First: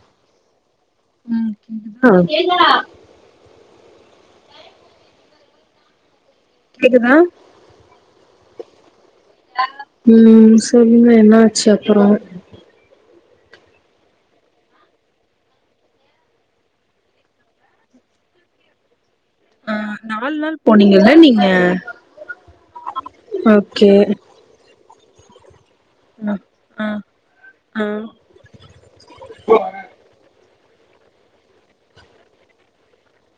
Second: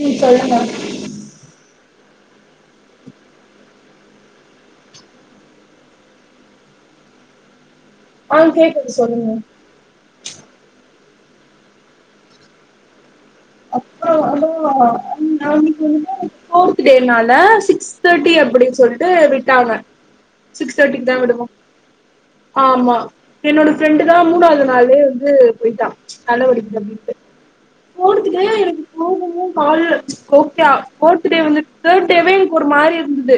ம் சொல்லுங்க கேக்குதா ஆ கேக்குது சொல்லுங்க ம் சொல்லுங்க என்னாச்சு அப்புறம் [unintelligible] [unintelligible] நாளைக்கு வந்து ஃபோர்த் டேனால சிக்ஸ் தேர்ட்டி அப்படின்னு சொல்லிட்டு விட்டு செட் ஆ ஆவ்ல நாலு நாள் சிக்ஸ் தாட்டிக்கு போனீங்கல்ல தா நீங்க விடுவோ ஆமா என்னோட ஓகே ஃப்ரெண்டு தா மூணாவ்து நாளு வந்து போய்ட்டா ஆ‌ ஆ ஓ இதுக்கு எனக்கு போகுமோனு பாலு ஓக்யா ஃபோர்த் டே வந்து தேர்ட் டேவே எனக்கு ஒரு மாத்ரியாவே இருந்தது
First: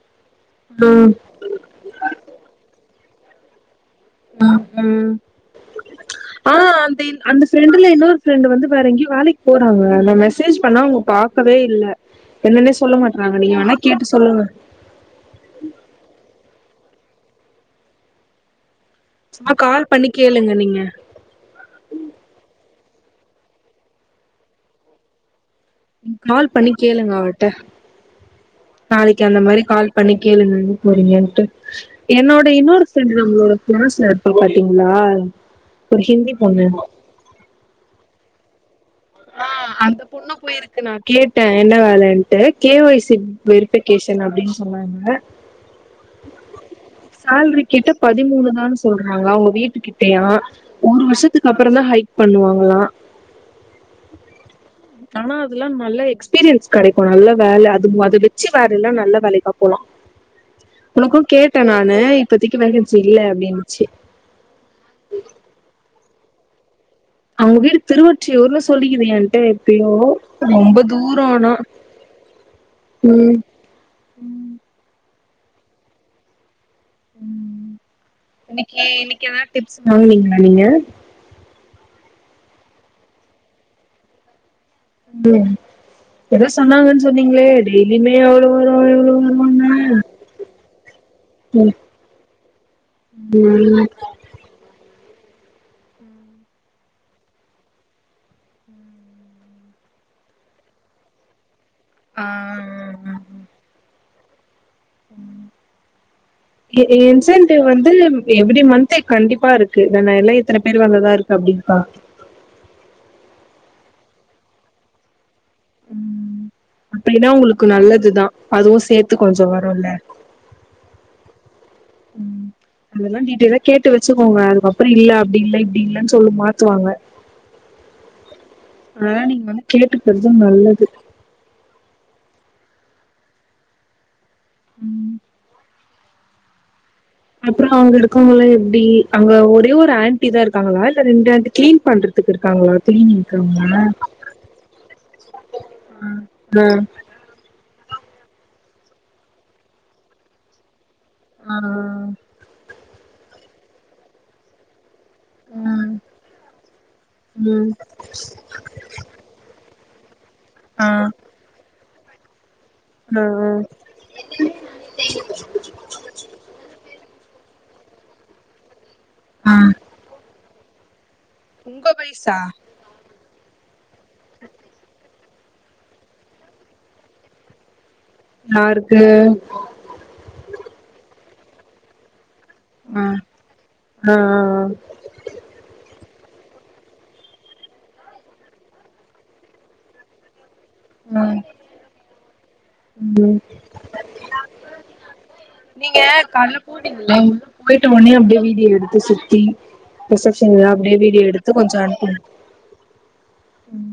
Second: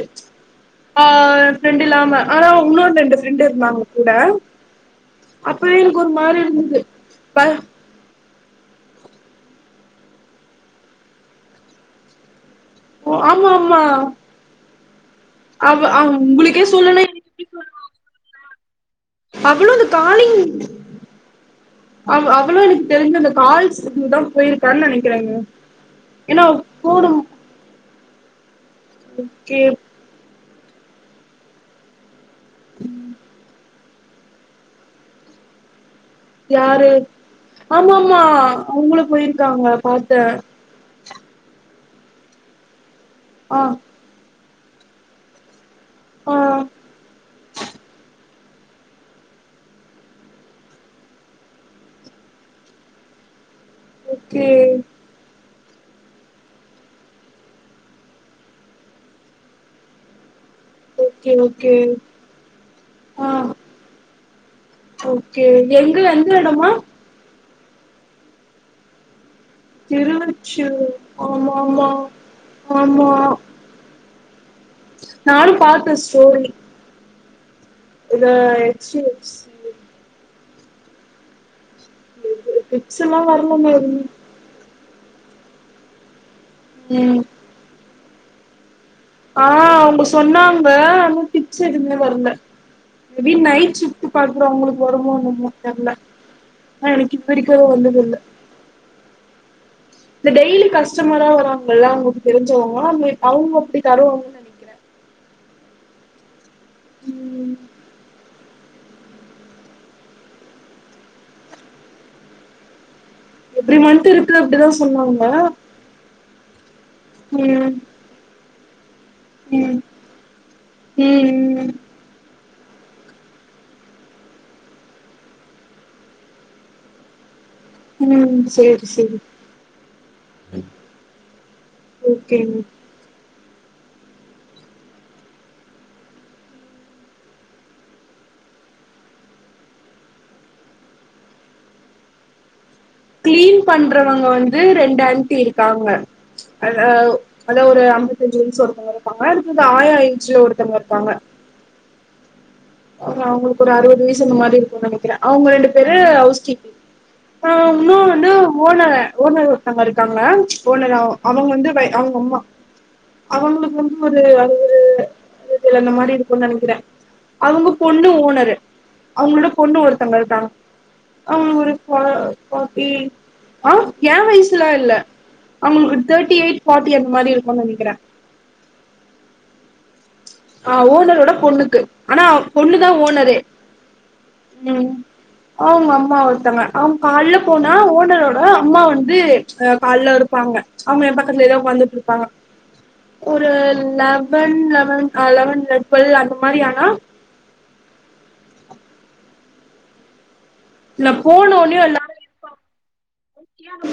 ஆ ம் ஃப்ரெண்ட்ல்லாம ஆனா உன்னோன்டு ரெண்டு ஃப்ரெண்டு இருந்தாங்க கூட உம் ம் அப்பவே எனக்கு ஒரு மாரி ஆ இருந்தது அந்த ப அந்த ஃப்ரெண்டு்ல இன்னொரு ஃப்ரெண்ட் வந்து வேற எங்கேயோ வேலக்கீ போறாங்க நா மெசேஜ் பண்ணா அவ்ங்க பாக்கவே இல்ல என்னன்னே சொல்ல மாட்டறாங்க ஆமா நீங்க வேனா கேட்டு சொல்லுங்க அவ் அவர் உங்களுக்கே சொல்லலை சும்மா அவ்ளோ அது கால் பண்ணி காலிங் கேளுங்க நீங்க அவ் அவ்ளு எனக்கு தெரிஞ்சு அந்த கால்ஸ் சென்டர்க்கு தா போயிருக்கான்னு நெனக்கிறேங்க என்னா கால் பண்ணி போதும் நாளக்கீ அந்த மாரி கால் பண்ணி கேளுங்க எங்க போறீங்கன்ட்டு என்னோட இன்னொரு ஃப்ரண்டு நம்ளோட க்ளாஸ்ல இருப்பா பாத்தீங்களா ஒரு ஹிந்தி பொண்ணு யாரு ஆமாம்மா அவ்ங்களு போய்ருக்காங்க பாத்தே பேருக்கு நான் கேட்டே என்ன வேலன்ட்டு கே ஒய் சி ஆ வெரிஃபிகேஷன் அப்டின்னு சொன்னாங்க ஆ சால்ரி கேட்டா பதிமூணுதானு சொ சொல்றாங்க அவ்ங்க வீட்டு கிட்டயா ஒரு வருஷத்துக்கு அப்றோ தா ஹைக் பண்ணுவாங்களா ஓக்கே ஆனா அதெல்லா நல்ல எக்ஸ்பீரியன்ஸ் கடைக்கும் நல்ல வேல அது அத வெச்சு வேற எல்லாம் நல்ல வேலைக்கா போலா உனக்கும் ஓகே கேட்டே ஓகே நானு இப்பத்திக்கு வேகன்சி இல்ல ஆ அப்டின்னுச்சு ஓகே எங்க எந்த இடமா அவ்ங்க வீடு திருவற்றியூர்னு சொல்லிக்கீது ஏன்ட்டே [unintelligible] ரொம்ப திருவொற்றியூர் தூரோ ஆனா ஆமா ஆமா ஆமா உம் உம் நானு பாத்தே ஸ்டோரி உம் இத இன்னக்கீ எச் டி எஃப் இன்னீக்கீ ஏதாவ்து சி டிப்ஸ் வாங்குவீங்களா நீங்க டிபஸ் எல்லா வரல மா எதுவு உம் எதோ சொன்னாங்கன்னு ம் சொன்னீங்களே டெய்லியுமே அவ்ளோ வரு இவ்ளோ ஆ அவுங்க சொன்னாங்க டிப்ஸ் எதுமே வரல எப்டி நைட் ஷிப்ட் பா க்குறவுங்களுக்கு வருமோ என்னமோ தெர்ல ஆனா எனக்கு இதுவரக்கு வந்ததேதில்ல இந்த டெய்லி கஸ்டமரா வருவாங்கல்ல ஆ அவ்ங்களுக்கு தெருஞ்சவங்க அவ்ங்க அப்டி தருவாங்க நெ இது ம் இன்சென்ட்டிவ் வந்து எவ்ரி மந்த்து கண்டிப்பா இருக்கு வேன்னா எல்லா இத்தன பேர் வந்ததா இருக்கு அப்டின்கா எவ்ரி மன்த் இருக்கு அப்டிதா சொன்னாங்க உம் அப்டின்னா உங்களுக்கு ம் நல்லதுதான் அதுவு சேர்த்து கொஞ்சோ வரும்ல்ல ம் ம் உம் அதெல்லா டீட்டெய்லா கேட்டு வச்சுக்கோங்க அதுக்கப்றோ இல்ல அப்‌டி இல்ல இப்டி இல்லன்னு சொல்லி மாத்துவாங்க ம் சேரி சேரி அதா‌ நீங்க வந்து கேட்டுக்குறது நல்லது ஓகேங்க ம் அப்றோ அவுங்க இருக்காங்களா எப்டி அங்க ஒரே ஒரு ஆன்ட்டி தா இருக்காங்களா இல்ல ரெண்டு ஆண்டி கிளீன் பண்றதுக்கு இருக்காங்களா கிளீனிங்க்கு கிளீன் அவுங்க பண்றவங்க வந்து ரெண்டான்ட்டி இருக்காங்க அ அதா ஒரு ஐம்பத்தஞ்சு வயசு ஒருத்தவங்க இருப்பாங்க அதுக்கு வந்து ஆயா ஏஜ்ல ஒருத்தவங்க இருப்பாங்க ஆ அவங்களுக்கு ஒரு அறுவது வயசு இந்த மாரி இருக்கு நினைக்கிறே அவங்க ரெண்டு பேரு ஹவுஸ் கீப்பிங் ஆ ம், இன்னு வந்து ஓனரு ஓனர் ஒருத்தங்க இருக்காங்க ஆ ஓனர் அ அவுங்க வந்து வெ அவுங்க அம்மா ஆ அவுங்களுக் வந் இன்ன ஒரு அது ஒரு அந்த மாரி இருக்குன் நெனைக்கிறே அவுங்க பொண்ணு ஓனரு அவுங்களோட ஆ பொண்ணு ஒருத்தங்க இருக்காங்க அவ ஒரு உங்க கா வயசா காபி ஆ ஏ வயசுலா இல்ல அவுங்களுக்கு தேர்டி எயிட் ஃபார்டி அந்த மாரி இருக்குனு நெனைக்கே யார்க்கு ஆ ஓனரோட பொண்ணுக்கு ஆனா பொண்ணுதா ஓனரே ஆ ம் அவுங்க அம்மா ஒருத்தங்க அவுங்க காலைல போனா ஓனரோட அம்மா வந்து காலைல இருப்பாங்க அவுங்க என் ஆ ம் பக்கத்துலதா உக்காந்துட்டுருப்பாங்க ம் ஒரு லெவன் லெவன் லெவன் நீங்க டுவெல் அந்த காலைல மாரி ஆனா கூப்ட்டீங்க போயிட்ட உடனே அப்டியே வீடியோ எடுத்து சுத்தி ரிசப்ஷன்லா அப்டியே நா வீடியோ எடுத்து போனோனே கொஞ்சோ எல்லாரு அனுப்புனோ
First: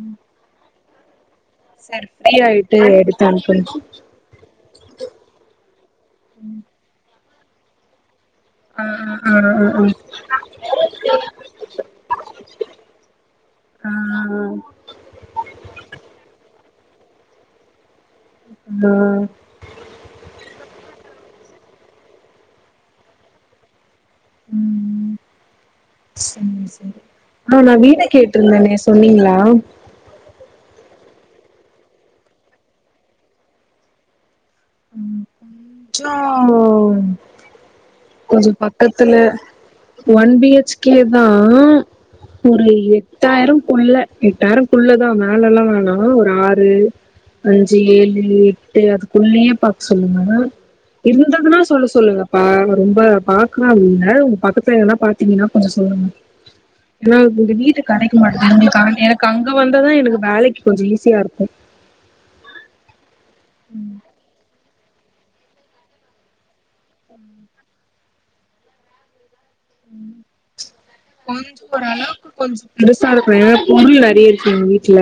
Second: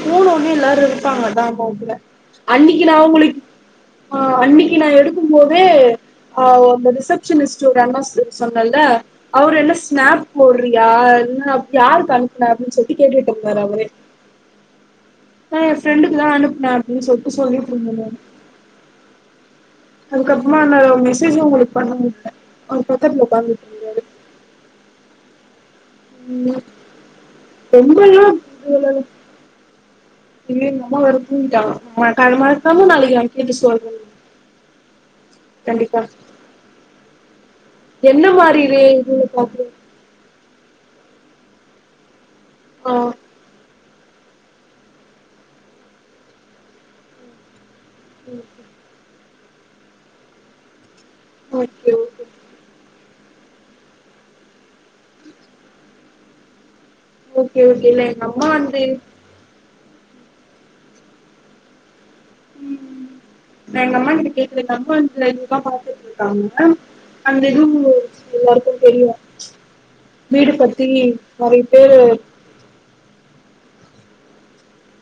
போனோனே எல்லாரு இருப்பாங்கதா போத்துல சரி ஃப்ரீ ஆயிட்டு அன்னைக்கு நா எடுத்து அவுங்களுக் அனுப்புங்க ஆ அன்னைக்கு நா எடுக்கும் போதே அ அந்த ரிசபஷனிஸ்ட் ஒரு அண்ணா சொன்னேல ஆ ஆ ஆ அவரு ஆ என்ன ஆ ஸ்னாப் போட்றியா என்ன யாருக் அனுப்புனார்னு சொல்ட்டு கேட்டுட்டு இருந்தாரு அவரே ம் நா எ ஃப்ரெண்டுக்கு தா அனுப்புனே அப்டின்னு சொல்ட்டு சொல்லிட்டு இருந்துருக்காரு ம் அதுக்கப்றமா நா மெசேஜு உங்களுக்கு பண்ண முடில அவர் பக்கத்துல உக்காந்துருந்தார் ம் ம் ஆ நா ரொம்ப வீண எல்லா கேட்ருந்தேனே சொன்னீங்ளா இன்னிக் எங்க அம்மா வேற தூங்கிட்டாங்க காலைல மறக்காம நாளைக்கு கேட்டு சொல்றே ம் கண்டிப்பா சோ என்ன கொஞ்சோ மாரி ரே பக்கத்துல இதுல பாக்குற ஒன் பி ஹச் கே தா ஒரு ஆ எட்டாயிரம் குள்ள எட்டாயிரம்க்குள்ளதா மேலலா வேணா ஒரு ஆறு அஞ்சு ஏழு எட்டு அது உள்ளயே பாக்க சொல்லுங்க இருந்ததுன்னா சொல்ல ஓகே சொல்லுங்க ஓகே ஆ ரொம்ப பாக்கலாம் இல்ல உங்க பக்கத்துல எதுனா பாத்தீங்கன்னா கொஞ்சோ சொல்லுங்க ஏனா உங்க ஓகே வீட்டு ஓகே இல்ல கடைக்க எங்க அம்மா மாட்டேது வந்து எங்களுக்கு எனக்கு அங்க வந்தாதா எனக்கு வேலைக்கு கொஞ்சோ ஈஸியாருக்கு நா எங்க அம்மா கிட்ட கேக்குலங்க அம்மா ஐ ரூபா பாத்துட்டுருக்காங்க அந்த இதுவு எல்லாருக்கு தெரியு வீடு பத்தி நெறைய பேரு பெருசாருக்கனு ஏனா பொருள் நெறைய இருக்கு எங்க வீட்ல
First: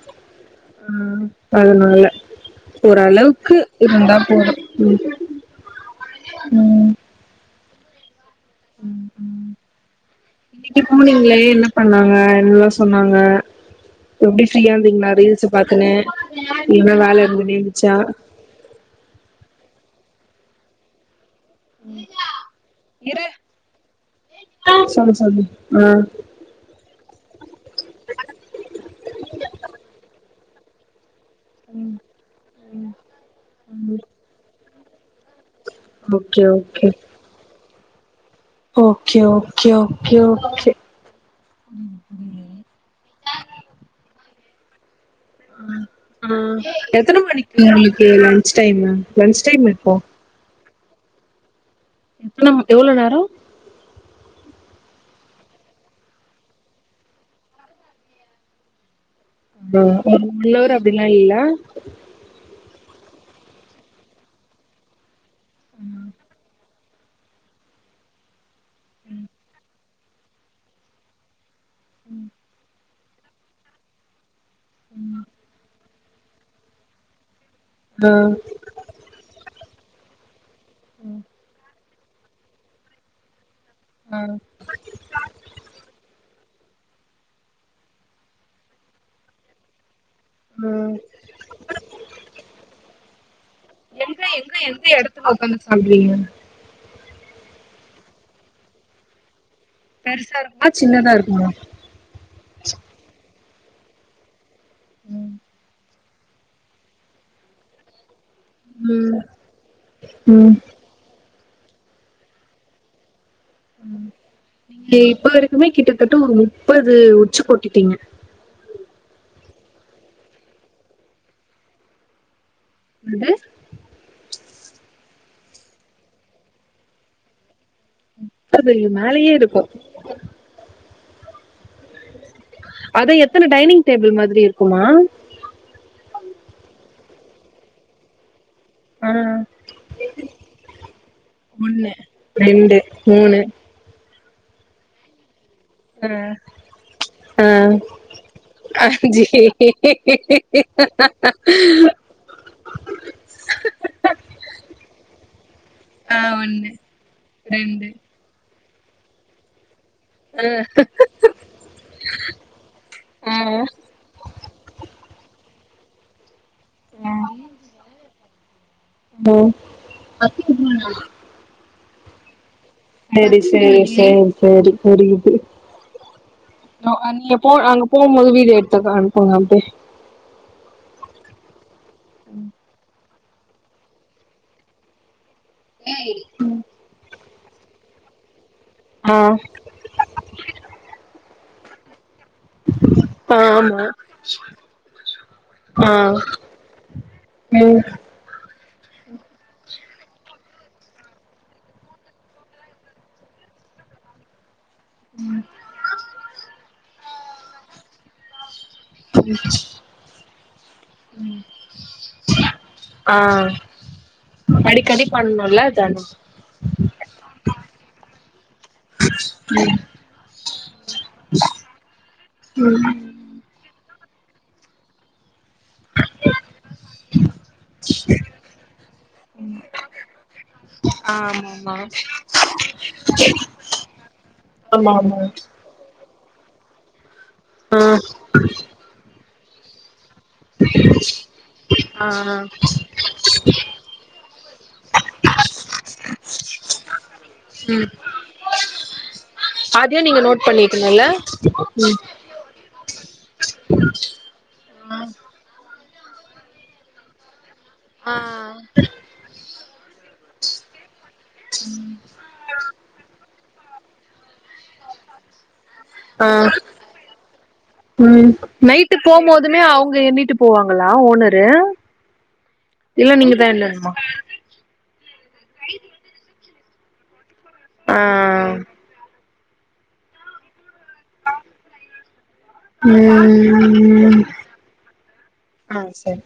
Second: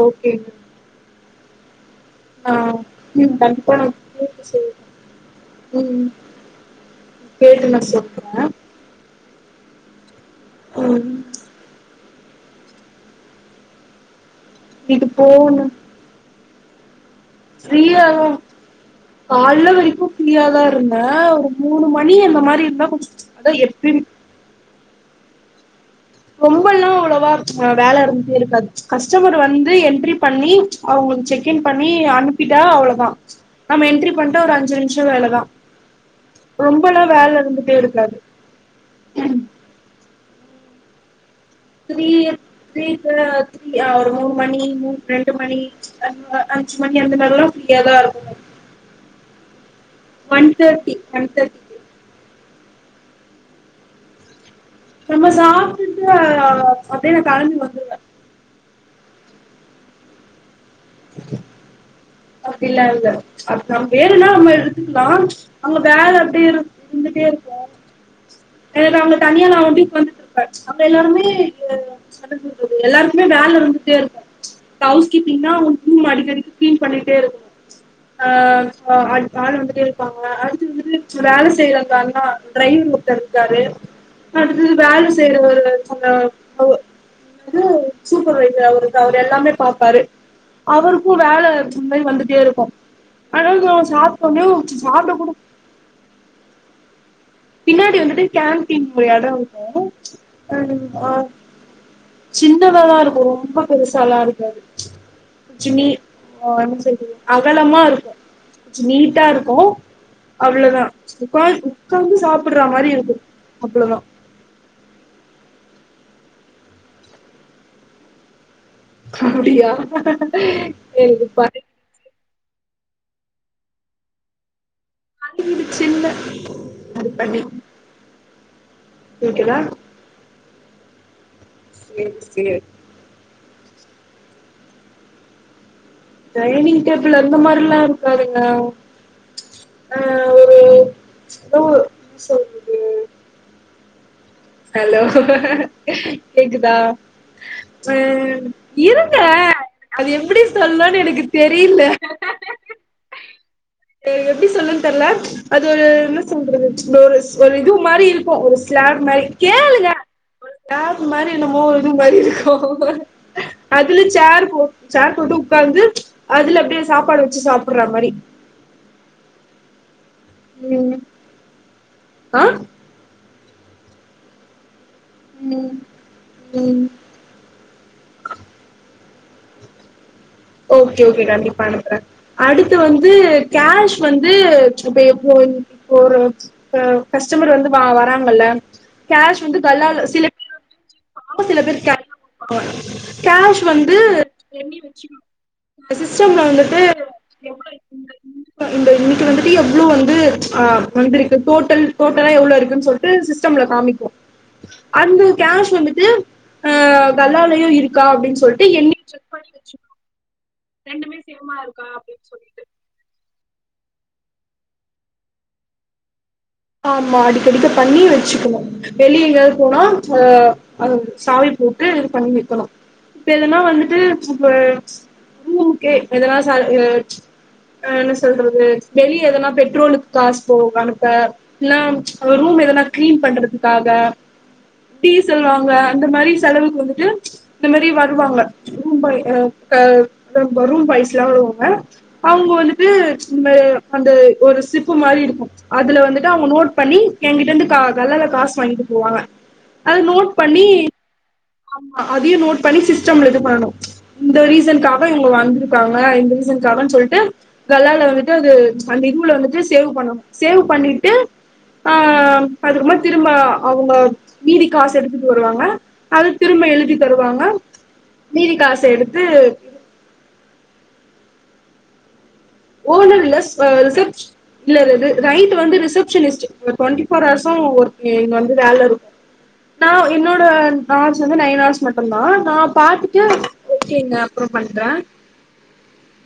ஓகேங்க ம் அதனால ஆ ம் ஓரளவுக்கு கண்டிப்பா நா இருந்தா கேட்டு போதும் சொல்றே ம் ம் கேட்டு நா சொல்றே இன்னைக்கு ம் போனீங்களே என்ன பண்ணாங்க என்னலா சொ சொன்னாங்க எப்டி ஃபிரீயா இது இருந்தீங்ளா ரீல்ஸ் போனு பாத்துனு இன்னைக் னா வேல இரு ஃப்ரீயாலும் கால்ல வரைக்கு ஃப்ரீயாதா இருந்தே மூணு மணி அந்த மாரி இருந்தா கொஞ் அத எப்பிரிப் சொல்லு சொல்லு அ ரொம்பெல்லா அவ்ளவா வேல இருந்துட்டே இருக்காது கஸ்டமர் வந்து என்ட்ரி பண்ணி அவுங்க செக் இன் பண்ணி அனு ப்பிட்டா அவ்ளோதா நம்ம என்ட்ரி பண்ட்டா ஒரு அஞ்சு நிம்ஷ வேலதா ஓகே ரொம்பெல்லா வேல இருந்துட்டே இருக்காது ஓக்கே ஓக்கே ஓக்கே ஓக்கே த்ரீயத் த்ரீ தே த்ரீ அ ஒரு மூணு மணி மூ ரெண்டு மணி அ ஆ அஞ்சு மணி எத்தன அந்தநேரல்லா மணிக்கு ஃப்ரீயாதா உங்களுக்கு இருக்கு லன்ச் டைமு லன்ச் டைம் இப்போ ஒன் தேர்ட்டி ஒன் தேர்ட்டி எத்தன ம் எவ்ளோ நேரோ நம்ம சாப்ட்டுட்டு அ அப்டியே நா கெளம்பி வந்துரு ஆ ஒரு ஒன் அவர் அப்டில்லா இல்ல அப்டிலா இல்ல அப் நம் வேணுன்னா நம்ம எடுத்துக்லா அங்க வேல அப்டி இரு ந்துட்டே இருக்கு ஏனா அங்க தனியா நா வந்து உக்காந்துட்ருப்பே அங்க எல்லாருமே [inaudible] என்ன சொல்றது எல்லாருக்குமே வேல இருந்துட்டே இருக்கு ஹவுஸ் கீப்பிங்னா ரூம் அடிக்கடிக்கு கிளீன் பண்ணிட்டே இருக்கனு ஆ அ அ ஆளு வந்துட்டே இருப்பாங்க அ [unintelligible] வேல செய்யற அந்த அண்ணா டிரைவர் ஒருத்தர் இருக்காரு ஆ ம் வேல செய்றவரு சொன்னாரு என்னது சூப்பர்வைசர் அவரு அவர் எல்லாமே பாப்பாரு ஆ அவருக்கு வேல ல் வந்துட்டே இருக்கு ஆனா நா சாப்ட்டவுன்னேவு சாப்ட கூட என்ன சாப்டுவீங்க பின்னாடி வந்துட்டு கேன்டீன் ஒரு எடோ ஆ ஒன்னு சின்னதா இருக்குமா [unintelligible] சின்னதாதா இருக்கு ரொம்ப பெருசாலா இருக்காது ஜுமி நா என்னன் சொல்றது அகலமா இருக்கு ஞ்ச ம் நீட்டா இருக்கு ம் அவ்ளோதா போய் உக்காந்து சாப்புட்ற மாரி இருக்கு அவ்ளோதா நீ இப்ப வரைக்குமே கிட்டத்தட்ட ஒரு முப்பது உச்சு கொட்டிட்டீங்க அப்டியா எனக்கு ப அது சின்ன அது பண்ணி த்தா பெரிய மேலயே ஓகேவா இருக்கு சேரி சே அது எத்தன டைனிங் டேபிள் மாதிரி இருக்குமா டைனிங் டேபிள் அந்த மாரில்லா இருக்காதுங்க ஆ ஆ ஒரு ஏதோ ஒண்ணு என்ன ரெண்டு சொல்றது மூணு ஹலோ கேக்குதா ஆ ம் இருங்க அஞ்சு அது எப்டி சொல்ணுன் எனக்கு தெரில அது எப்டி சொல்லுன் தெர்ல அது ஒரு என்ன சொல்றது இந்த ஒரு ஒரு இது மாரி இருக்கு ஒரு ஸ்லாப் மாரி கேளுங்க ஒரு ஸ்லாப்பு மாரி என்னமோ இது மாரி இருக்கு ஆ அதுல சேர் போ சேர் போட்டு உட்காந்து அதுல அப்டியே சாப்பாடு வச்சு சாப்பட்ற மாரி அலோ ம் [unintelligible] ஆ சேரி சேரி சேரி சேரி புரியுது ம் போ அங்க போம்போது வீடு எடுத்துக்க அனுப்புங்க அப்டியே ஓகே ஓகே கண்டிப்பா அனுப்பற அடுத்து வந் து கேஷ் வந்து இப்ப எப்ப ப்போ வரு ப்ப கஸ்டமர் வந்து வராங்கல்ல ஆ கேஷ் வந்து கல்லால சிலப் சில பேரு கே [inaudible] கேஷ் ஆமா வந்து எண்ணி வெச்சிக் ஆ சிஸ்டம்ல வந்துட்டு எவ்ளோ ம் இந்த இன்னைக்கு வந்துட்டு எவ்ளோ வந்து அ வந்திருக்கு டோட்டல் டோட்டலா எவ்ளோ இருக்குன் சொல் ட்டு சிஸ்டம்ல காமிக்கு அந்த கேஷ் வந்து அ கல்லாலயு இருக்கா அப்டின் சொல்ட்டு எண்ணி செக் பண்ணி அம்ச்சி வச்சு ரெண்டுமே சேமா இருக்கா அப்டின் சொல்லிட்டு ஆ அடிக்கடி பண்ணணுல்ல அத ஆனா ஆமா அடிக்கடிக்க பண்ணி வெச்சுக்கணு வெளியே எங்காது போனா அ அத சாவி போட்டு இது பண்ணி வெக்கணு இப்ப எதனா வந்துட்டு இப்ப [unintelligible] ஓகே எதனா ச அ என்ன சொல்றது வெளிய எதனா பெட்ரோலுக்கு காசு போ அனுப்ப ஆமாமா ரூம் எதனா கிளீன் பண்றதுக்காக ஆமா ஆமா டீசல் வாங்க அந்த மாரி செலவுக்கு வந்துட்டு இந்த ஆ மாரி வருவாங்க ரூம் பாய் ஆ க ரொம்ப ரூம் பாய்ஸ் லா வருவாங்க ஆ அவங்க வந்துட்டு இங்க அந்த ஒரு சிப்பு மாரி இருக்கு அதுல வந்து அவங்க நோட் பண்ணி எங்கிட்ட இருந்து கல்லால காசு வாங்கிட்டு போவாங்க அத நோட் பண்ணி ல ஆமா அதையு நோட் பண்ணி சிஸ்டம்ல இது பண்ணணு இந்த ரீசனுக்காக இவங்க வந்திருக்காங்க இந்த ரீசனுக்காகன் சொல்ட்டு கல்லால ஆ வந்துட்டு அது அந்த இதுவுல வந்துட்டு சேவ் பண்ணணு சேவு பண்ணிட்டு ம் அதுகப்மா திரும்ப அவங்க மீதி காசு எடுத்துட்டு வருவாங்க ஆ அது திரும்ப எழுதி தருவாங்க ம் மீதி காச நைட்டு எடுத்து போம் போதுமே அவங்க எண்ணிட்டு போவாங்களா ஓனரு ஓனர் இல்ல நீங்கதா ஸ ஆ எண்ணணுமா ரிசப்ஸ் இல்ல இது நைட் வந்துட்டு ரிசப்ஷனிஸ்ட் டுவெண்டி ஃபோர் ஹார்ஸ் ஷோ ஆ ஒர்க்கு இங்க வந்து வேலை இருக்கு நா என்னோட ஹார்ஸ் வந்து நைன் ஹார்ஸ் மட்டும் தான் நா பார்த்துட்டு ஓகேங்க ம் அப்றோ பண்றே ஆ சரி